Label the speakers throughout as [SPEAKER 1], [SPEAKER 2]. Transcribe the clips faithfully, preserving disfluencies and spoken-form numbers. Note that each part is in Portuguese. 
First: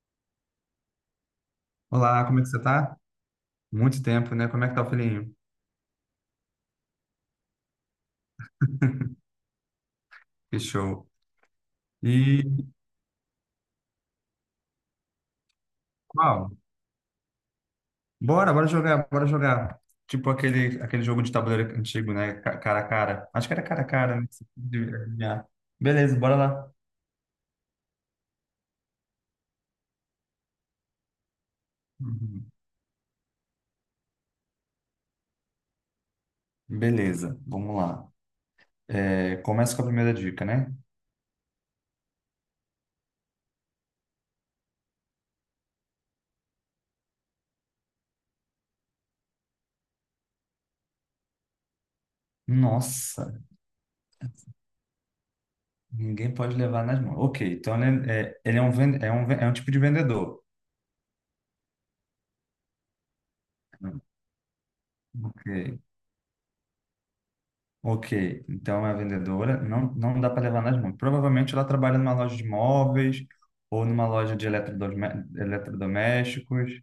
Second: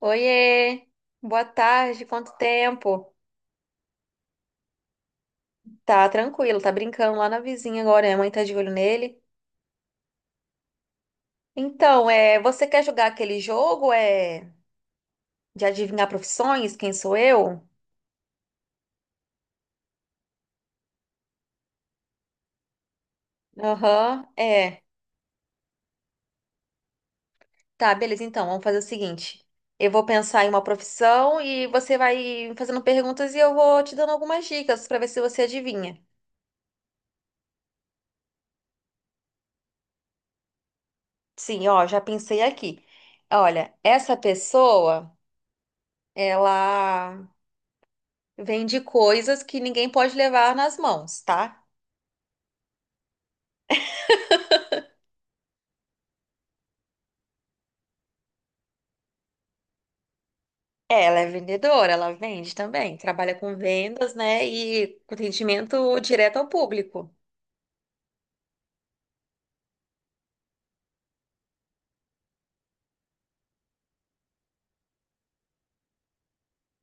[SPEAKER 1] Oiê, boa tarde,
[SPEAKER 2] Olá,
[SPEAKER 1] quanto
[SPEAKER 2] como é que você tá?
[SPEAKER 1] tempo?
[SPEAKER 2] Muito tempo, né? Como é que tá o filhinho?
[SPEAKER 1] Tá tranquilo, tá brincando lá na vizinha agora, minha mãe tá de olho nele.
[SPEAKER 2] Que show.
[SPEAKER 1] Então, é,
[SPEAKER 2] E,
[SPEAKER 1] você quer jogar aquele jogo, é, de adivinhar
[SPEAKER 2] uau,
[SPEAKER 1] profissões, quem sou eu?
[SPEAKER 2] bora, bora jogar, bora jogar. Tipo aquele, aquele jogo de tabuleiro antigo, né? Ca- Cara a cara. Acho que era cara a cara,
[SPEAKER 1] Aham,
[SPEAKER 2] né? Você
[SPEAKER 1] é.
[SPEAKER 2] adivinhar. Beleza, bora lá.
[SPEAKER 1] Tá, beleza, então, vamos fazer o seguinte. Eu vou pensar em uma profissão e você
[SPEAKER 2] Uhum.
[SPEAKER 1] vai fazendo perguntas e eu vou te dando algumas dicas pra ver se você adivinha.
[SPEAKER 2] Beleza, vamos lá. É, começa com a primeira dica, né?
[SPEAKER 1] Sim, ó, já pensei aqui. Olha, essa pessoa, ela Vende coisas que ninguém pode levar nas mãos, tá?
[SPEAKER 2] Nossa, ninguém pode levar nas mãos. Ok, então ele é, é- ele é um, ven- é um, ven- é um tipo de vendedor.
[SPEAKER 1] É, ela é vendedora, ela vende também, trabalha com vendas, né? E com
[SPEAKER 2] Ok.
[SPEAKER 1] atendimento direto ao público.
[SPEAKER 2] Ok, então é a vendedora, não, não dá para levar nas mãos. Provavelmente ela trabalha numa loja de móveis, ou numa loja de eletrodome- eletrodomésticos,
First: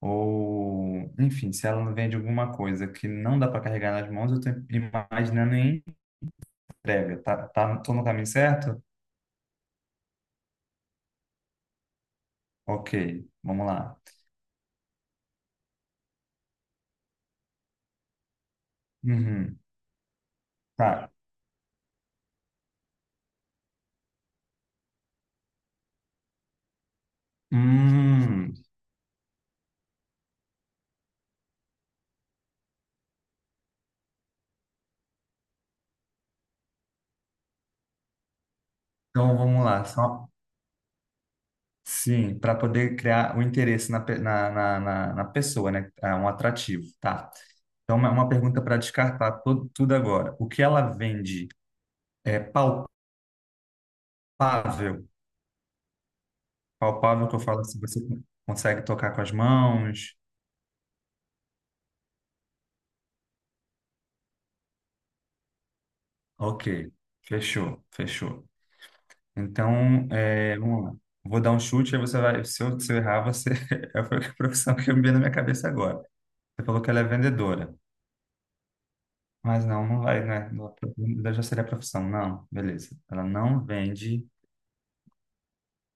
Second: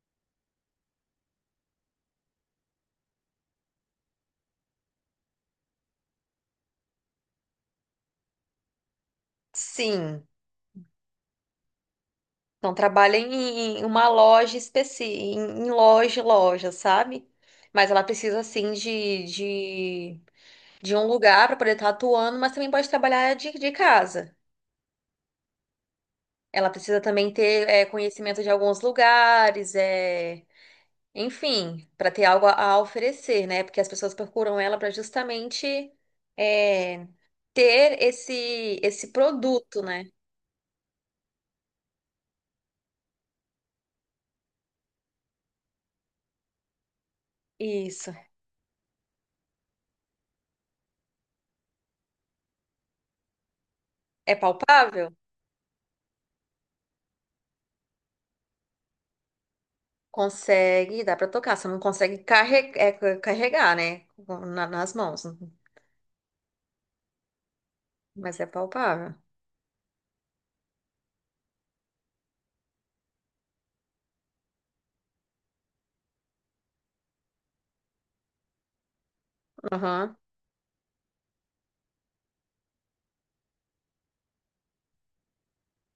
[SPEAKER 2] ou, enfim, se ela não vende alguma coisa que não dá para carregar nas mãos, eu estou imaginando em entrega. Tá, tá, tô no caminho certo?
[SPEAKER 1] Sim, não
[SPEAKER 2] Ok,
[SPEAKER 1] trabalha
[SPEAKER 2] vamos
[SPEAKER 1] em em
[SPEAKER 2] lá.
[SPEAKER 1] uma loja específica, em em loja, loja, sabe? Mas ela precisa, assim, de,
[SPEAKER 2] Uhum,
[SPEAKER 1] de, de um
[SPEAKER 2] tá.
[SPEAKER 1] lugar para poder estar atuando, mas também pode trabalhar de, de casa. Ela precisa também ter é, conhecimento de
[SPEAKER 2] Hum,
[SPEAKER 1] alguns lugares, é. Enfim, para ter algo a a oferecer, né? Porque as pessoas procuram ela para justamente é, ter esse esse
[SPEAKER 2] então vamos
[SPEAKER 1] produto,
[SPEAKER 2] lá.
[SPEAKER 1] né?
[SPEAKER 2] Sim, para poder criar o interesse na, pe- na, na, na, na pessoa, né? É um atrativo, tá? Então, uma
[SPEAKER 1] Isso.
[SPEAKER 2] uma pergunta para descartar to- tudo agora. O que ela vende é palpável?
[SPEAKER 1] É palpável?
[SPEAKER 2] Palpável que eu falo assim, você consegue tocar com as mãos?
[SPEAKER 1] Consegue, dá para tocar. Você não consegue carre- é, ca- carregar, né? Na- nas mãos,
[SPEAKER 2] Ok, fechou,
[SPEAKER 1] mas
[SPEAKER 2] fechou.
[SPEAKER 1] é palpável.
[SPEAKER 2] Então, é, vamos lá. Vou dar um chute, aí você vai. Se eu, se eu errar, você. É a profissão que eu me veio na minha cabeça agora. Você falou que ela é vendedora. Mas não, não
[SPEAKER 1] Aham.
[SPEAKER 2] vai, né? Não, já seria a profissão. Não, beleza. Ela não vende.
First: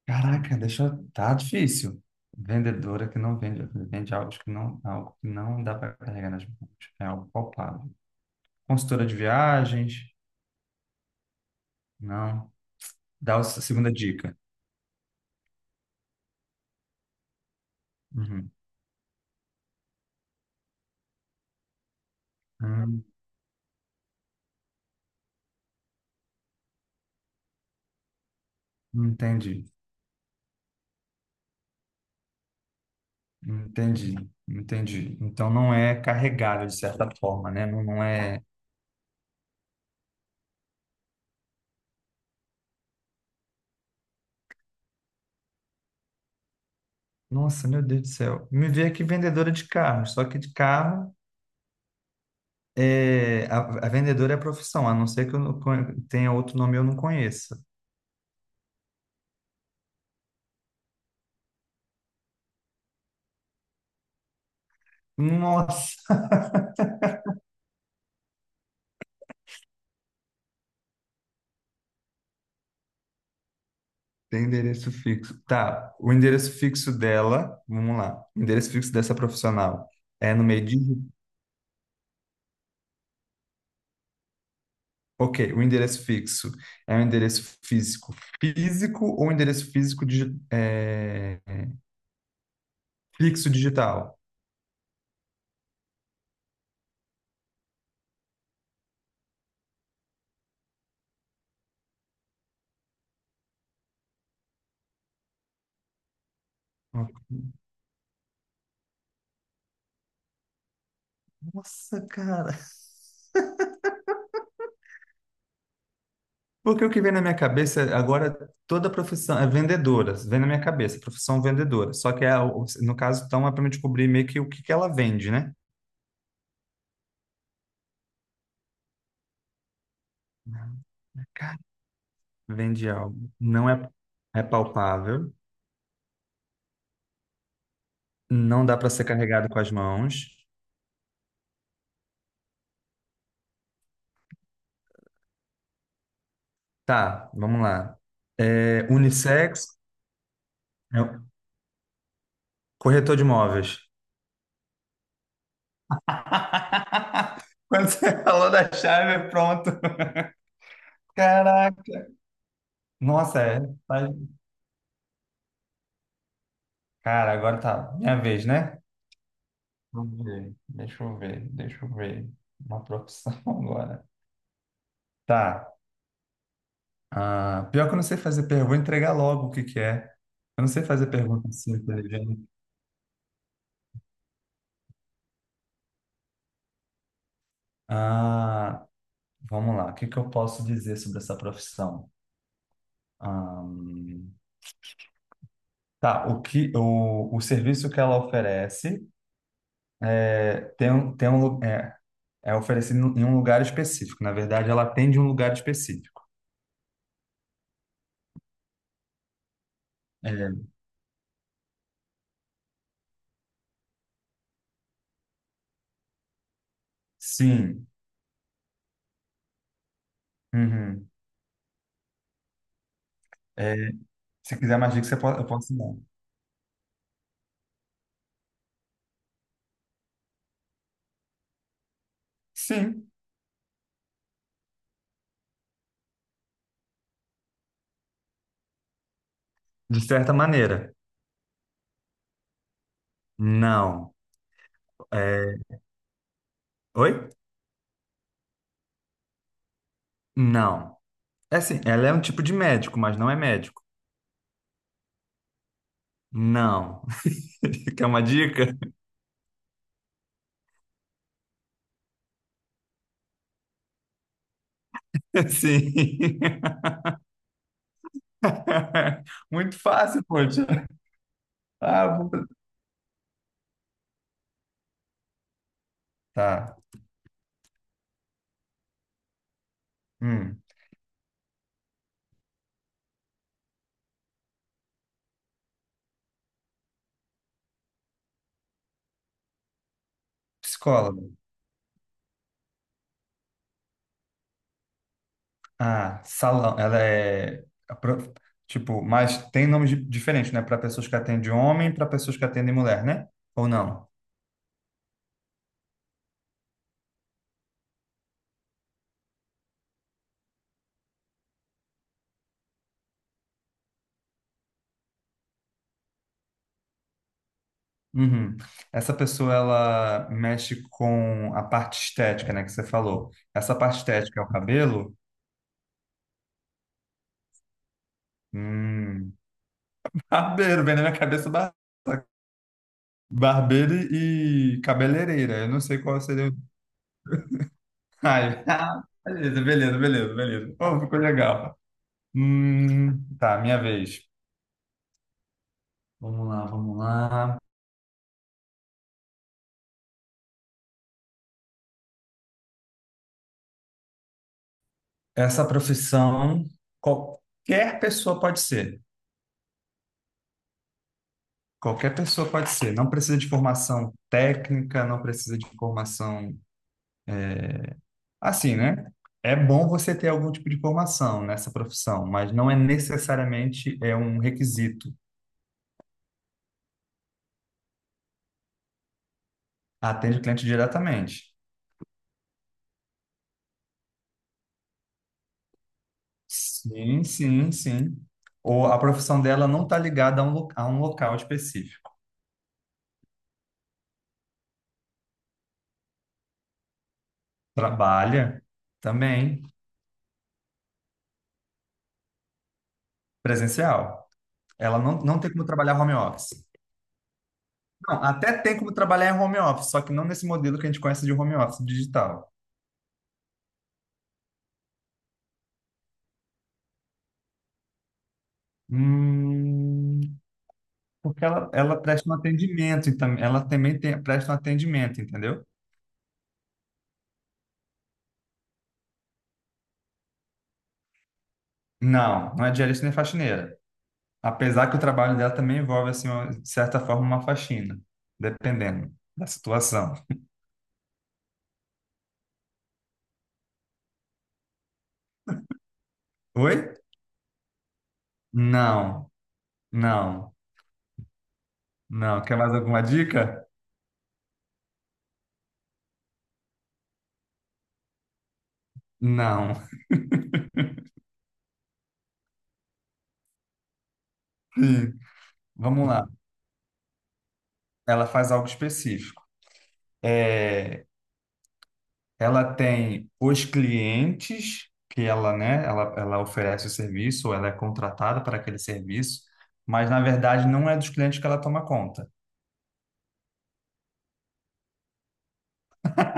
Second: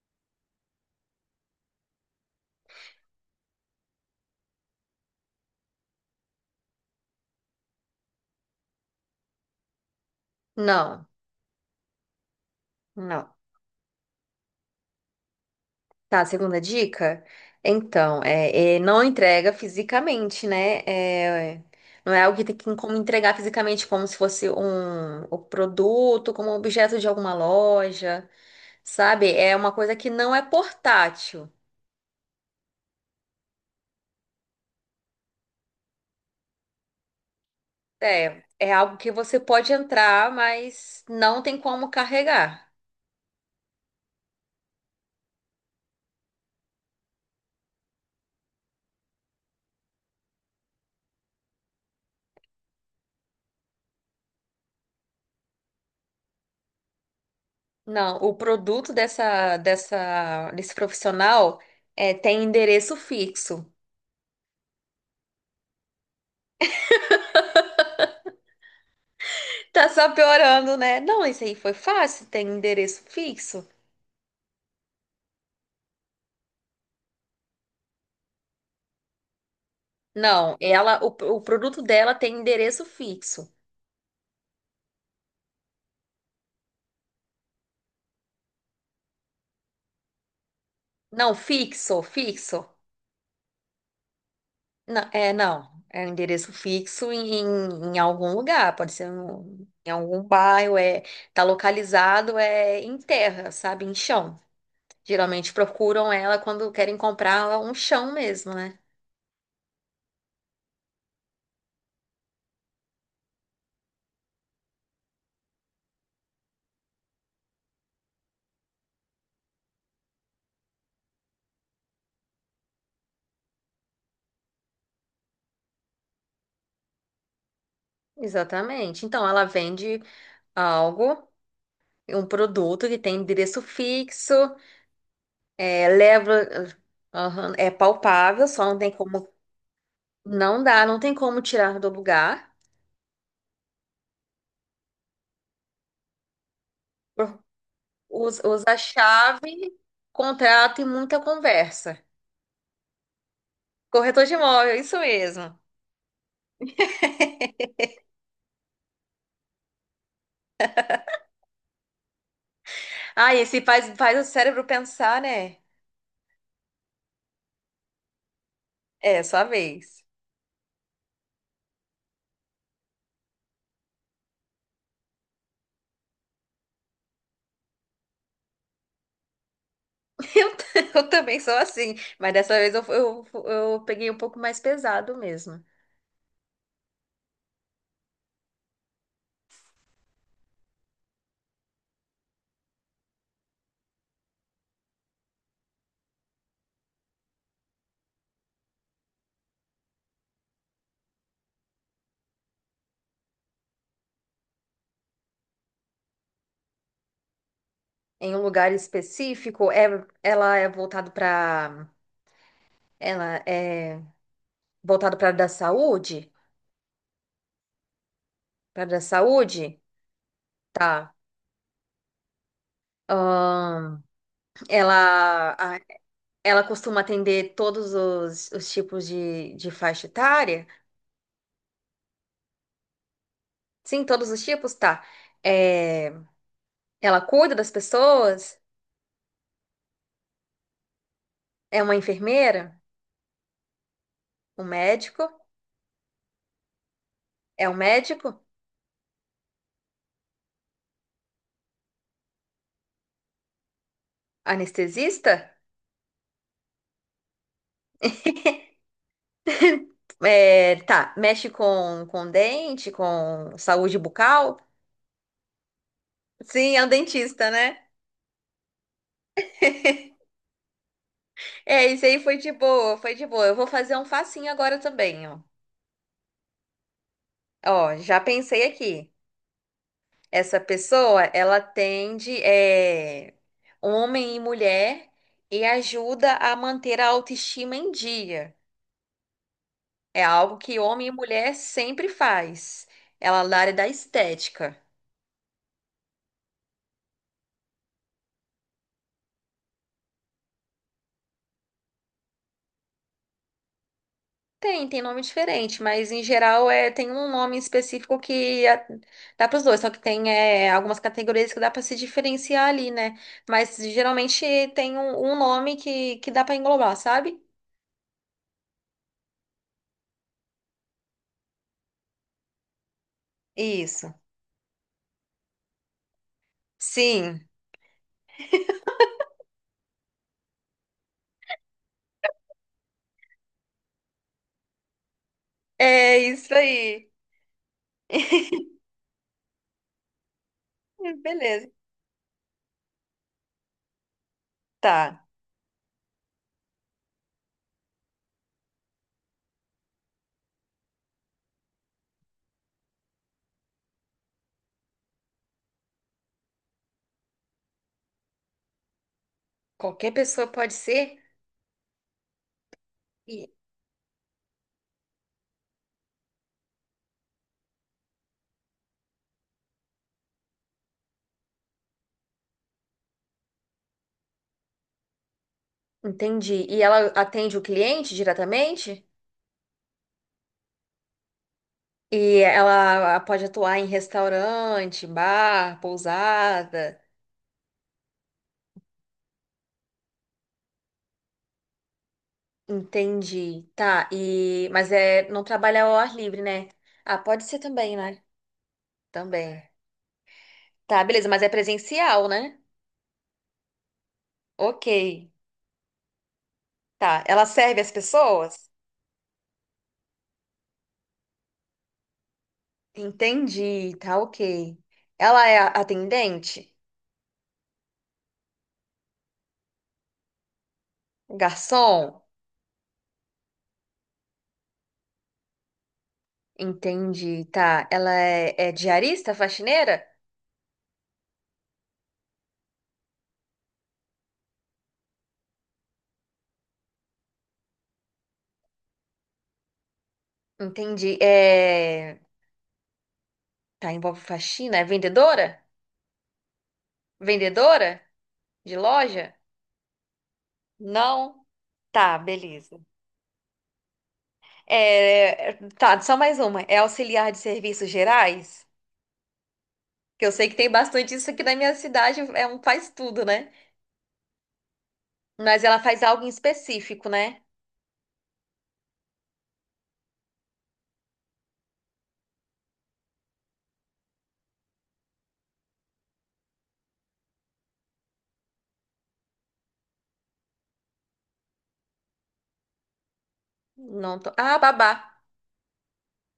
[SPEAKER 2] Caraca, deixa eu... Tá difícil. Vendedora que não vende, vende algo que não, algo que não dá para carregar nas mãos. É algo palpável. Consultora de viagens?
[SPEAKER 1] Não,
[SPEAKER 2] Não.
[SPEAKER 1] não.
[SPEAKER 2] Dá a segunda dica.
[SPEAKER 1] Tá, segunda dica? Então,
[SPEAKER 2] Uhum.
[SPEAKER 1] é, é, não entrega fisicamente, né? É, não é algo que tem que como
[SPEAKER 2] Hum,
[SPEAKER 1] entregar fisicamente, como se fosse um, o produto, como objeto de alguma loja, sabe? É
[SPEAKER 2] entendi.
[SPEAKER 1] uma coisa que não é portátil.
[SPEAKER 2] Entendi. Entendi. Então não é carregável de certa forma, né? Não, não é.
[SPEAKER 1] É, é algo que você pode entrar, mas não tem como carregar.
[SPEAKER 2] Nossa, meu Deus do céu. Me veio aqui vendedora de carro, só que de carro. É, a, a vendedora é a profissão, a não ser que eu não conhe- tenha outro nome e eu não conheça.
[SPEAKER 1] Não, o produto dessa, dessa, desse profissional é, tem endereço fixo.
[SPEAKER 2] Nossa,
[SPEAKER 1] Tá só piorando, né? Não, isso aí foi fácil, tem endereço fixo?
[SPEAKER 2] tem endereço fixo. Tá, o endereço fixo dela, vamos lá. O endereço fixo dessa profissional é no
[SPEAKER 1] Não,
[SPEAKER 2] meio de.
[SPEAKER 1] ela, o, o produto dela tem endereço fixo.
[SPEAKER 2] Ok, o endereço fixo é um endereço físico físico ou endereço físico digi-
[SPEAKER 1] Não,
[SPEAKER 2] é,
[SPEAKER 1] fixo, fixo.
[SPEAKER 2] fixo digital?
[SPEAKER 1] Não, é, não. É um endereço fixo em, em algum lugar, pode ser um- em algum bairro, é, tá localizado é em terra, sabe? Em chão. Geralmente procuram ela quando querem
[SPEAKER 2] Ok.
[SPEAKER 1] comprar um chão mesmo, né?
[SPEAKER 2] Nossa, cara. Porque o que vem na minha cabeça é, agora, toda profissão é vendedora, vem na minha cabeça, profissão vendedora. Só que é, o- no caso, então, é para me descobrir meio que o que que ela vende, né?
[SPEAKER 1] Exatamente. Então, ela vende algo,
[SPEAKER 2] Cara,
[SPEAKER 1] um produto
[SPEAKER 2] vende
[SPEAKER 1] que tem
[SPEAKER 2] algo.
[SPEAKER 1] endereço
[SPEAKER 2] Não é,
[SPEAKER 1] fixo.
[SPEAKER 2] é palpável,
[SPEAKER 1] É, leva, aham, é palpável, só
[SPEAKER 2] não dá
[SPEAKER 1] não
[SPEAKER 2] para
[SPEAKER 1] tem
[SPEAKER 2] ser
[SPEAKER 1] como,
[SPEAKER 2] carregado com as mãos.
[SPEAKER 1] não dá, não tem como tirar do lugar.
[SPEAKER 2] Tá, vamos lá.
[SPEAKER 1] Usa, usa a
[SPEAKER 2] É,
[SPEAKER 1] chave,
[SPEAKER 2] unissex,
[SPEAKER 1] contrato e muita
[SPEAKER 2] é,
[SPEAKER 1] conversa.
[SPEAKER 2] corretor de imóveis.
[SPEAKER 1] Corretor de imóvel, isso mesmo.
[SPEAKER 2] Quando você falou da chave, pronto. Caraca.
[SPEAKER 1] Ah,
[SPEAKER 2] Nossa,
[SPEAKER 1] esse
[SPEAKER 2] é.
[SPEAKER 1] faz,
[SPEAKER 2] Tá.
[SPEAKER 1] faz o cérebro pensar, né?
[SPEAKER 2] Cara, agora tá minha vez, né?
[SPEAKER 1] É, sua vez.
[SPEAKER 2] Vamos ver. Deixa eu ver, deixa eu ver. Uma profissão agora. Tá. Ah, pior que eu não sei fazer pergunta, vou entregar logo o que que é.
[SPEAKER 1] Eu,
[SPEAKER 2] Eu
[SPEAKER 1] t-
[SPEAKER 2] não sei fazer
[SPEAKER 1] eu também
[SPEAKER 2] pergunta
[SPEAKER 1] sou
[SPEAKER 2] assim,
[SPEAKER 1] assim, mas
[SPEAKER 2] inteligente.
[SPEAKER 1] dessa vez eu, eu, eu peguei um pouco mais pesado mesmo.
[SPEAKER 2] Ah, vamos lá. O que que eu posso dizer sobre essa profissão? Ahn, tá, o que o, o serviço que ela oferece é tem, um- tem um, lu- é, é oferecido em um lugar específico. Na verdade, ela atende um lugar específico.
[SPEAKER 1] Em um lugar específico, é, ela é
[SPEAKER 2] É.
[SPEAKER 1] voltado para, ela é voltado para da saúde,
[SPEAKER 2] Sim.
[SPEAKER 1] para da saúde.
[SPEAKER 2] Uhum.
[SPEAKER 1] Tá.
[SPEAKER 2] É,
[SPEAKER 1] Ahn,
[SPEAKER 2] se quiser mais dicas, você po- eu
[SPEAKER 1] ela,
[SPEAKER 2] posso
[SPEAKER 1] a-
[SPEAKER 2] dar.
[SPEAKER 1] ela costuma atender todos os, os tipos de, de faixa etária?
[SPEAKER 2] Sim.
[SPEAKER 1] Sim, todos os tipos, tá. É, ela cuida das pessoas?
[SPEAKER 2] De certa maneira,
[SPEAKER 1] É uma enfermeira?
[SPEAKER 2] não.
[SPEAKER 1] Um médico?
[SPEAKER 2] É. Oi?
[SPEAKER 1] É um médico?
[SPEAKER 2] Não. É assim, ela é um tipo de médico, mas não é médico.
[SPEAKER 1] Anestesista?
[SPEAKER 2] Não. Quer uma dica?
[SPEAKER 1] É, tá, mexe com, com dente, com saúde bucal?
[SPEAKER 2] Sim.
[SPEAKER 1] Sim, é um dentista, né?
[SPEAKER 2] Muito fácil, poxa.
[SPEAKER 1] É, isso
[SPEAKER 2] Ah,
[SPEAKER 1] aí foi
[SPEAKER 2] vou-
[SPEAKER 1] de boa, foi de boa. Eu vou fazer um facinho agora também, ó.
[SPEAKER 2] tá.
[SPEAKER 1] Ó, já pensei aqui. Essa
[SPEAKER 2] Hum.
[SPEAKER 1] pessoa, ela atende é, homem e mulher e ajuda a manter a autoestima em dia. É algo que homem e
[SPEAKER 2] Psicóloga.
[SPEAKER 1] mulher sempre faz. Ela é da área da estética.
[SPEAKER 2] Ah, salão. Ela é. A pro- Tipo, mas tem nomes di- diferentes, né? Para pessoas que atendem homem, para pessoas que atendem mulher, né? Ou não?
[SPEAKER 1] Tem, tem nome diferente, mas em geral é, tem um nome específico que a- dá para os dois, só que tem é, algumas categorias que dá para se diferenciar ali, né? Mas geralmente tem um, um nome que, que dá para englobar, sabe?
[SPEAKER 2] Uhum. Essa pessoa, ela mexe com a parte estética, né, que você falou. Essa parte
[SPEAKER 1] Isso.
[SPEAKER 2] estética é o cabelo?
[SPEAKER 1] Sim,
[SPEAKER 2] Hum. Barbeiro, vem na minha cabeça bar- barbeiro e cabeleireira. Eu não sei
[SPEAKER 1] é
[SPEAKER 2] qual seria
[SPEAKER 1] isso
[SPEAKER 2] o...
[SPEAKER 1] aí.
[SPEAKER 2] Ai, ah, beleza, beleza, beleza, beleza. Oh, ficou
[SPEAKER 1] Beleza.
[SPEAKER 2] legal. Hum, tá, minha vez.
[SPEAKER 1] Tá.
[SPEAKER 2] Vamos lá, vamos lá. Essa profissão, qualquer pessoa pode ser.
[SPEAKER 1] Qualquer pessoa pode ser?
[SPEAKER 2] Qualquer pessoa pode ser. Não precisa de
[SPEAKER 1] E-
[SPEAKER 2] formação técnica, não precisa de formação. Assim, né? É bom você ter algum tipo de formação nessa profissão, mas não é necessariamente é um requisito.
[SPEAKER 1] Entendi. E ela atende o cliente diretamente?
[SPEAKER 2] Atende o cliente diretamente.
[SPEAKER 1] E ela pode atuar em restaurante, bar, pousada.
[SPEAKER 2] Sim, sim, sim. Ou a profissão dela não está ligada a um, lo- a um local específico.
[SPEAKER 1] Entendi. Tá. E mas é não trabalha ao ar livre, né? Ah, pode ser também, né?
[SPEAKER 2] Trabalha também
[SPEAKER 1] Também. Tá, beleza, mas é presencial, né?
[SPEAKER 2] presencial. Ela não,
[SPEAKER 1] OK.
[SPEAKER 2] não tem como trabalhar home office.
[SPEAKER 1] Tá. Ela serve as
[SPEAKER 2] Não, até
[SPEAKER 1] pessoas?
[SPEAKER 2] tem como trabalhar em home office, só que não nesse modelo que a gente conhece de home office digital.
[SPEAKER 1] Entendi. Tá, OK. Ela é a- atendente?
[SPEAKER 2] Hum, Porque ela, ela
[SPEAKER 1] Garçom?
[SPEAKER 2] presta um atendimento, então ela também tem, presta um atendimento, entendeu?
[SPEAKER 1] Entendi, tá. Ela é, é diarista, faxineira?
[SPEAKER 2] Não, não é diarista nem faxineira. Apesar que o trabalho dela também envolve, assim, uma- de certa forma, uma faxina, dependendo da situação.
[SPEAKER 1] Entendi. É... Tá, envolve faxina? É vendedora?
[SPEAKER 2] Oi?
[SPEAKER 1] Vendedora de
[SPEAKER 2] Não,
[SPEAKER 1] loja?
[SPEAKER 2] não,
[SPEAKER 1] Não. Tá,
[SPEAKER 2] não. Quer mais
[SPEAKER 1] beleza.
[SPEAKER 2] alguma dica?
[SPEAKER 1] É... é, Tá, só mais uma. É auxiliar de serviços gerais?
[SPEAKER 2] Não.
[SPEAKER 1] Que eu sei que tem bastante isso aqui na minha cidade, é um faz tudo, né?
[SPEAKER 2] Sim.
[SPEAKER 1] Mas ela faz
[SPEAKER 2] Vamos
[SPEAKER 1] algo
[SPEAKER 2] lá.
[SPEAKER 1] em específico, né?
[SPEAKER 2] Ela faz algo específico. Ela tem os clientes que ela, né, ela, ela oferece o serviço, ou ela é contratada para aquele serviço, mas na verdade não é dos clientes que ela toma conta.
[SPEAKER 1] Não tô... Ah, babá.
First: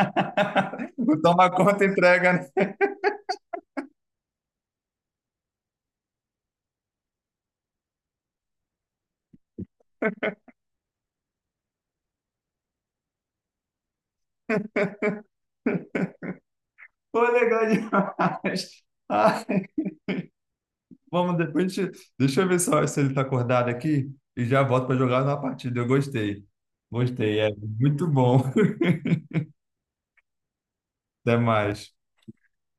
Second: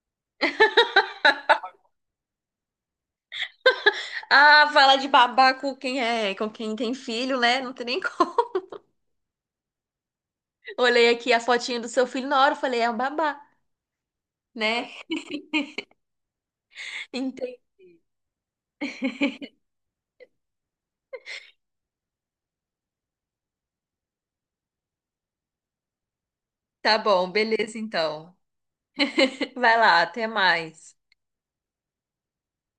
[SPEAKER 2] O toma conta entrega, né?
[SPEAKER 1] Ah, fala de babá com quem é, com quem tem filho, né? Não tem nem como. Olhei aqui a fotinha do seu filho na hora, eu falei, é um babá, né?
[SPEAKER 2] Pô,
[SPEAKER 1] Entendi.
[SPEAKER 2] legal demais. Ai, vamos depois, a deixa eu ver só se ele tá acordado aqui e já volto para jogar na partida. Eu gostei.
[SPEAKER 1] Tá bom,
[SPEAKER 2] Gostei, é
[SPEAKER 1] beleza
[SPEAKER 2] muito
[SPEAKER 1] então.
[SPEAKER 2] bom.
[SPEAKER 1] Vai lá, até mais.
[SPEAKER 2] Até mais.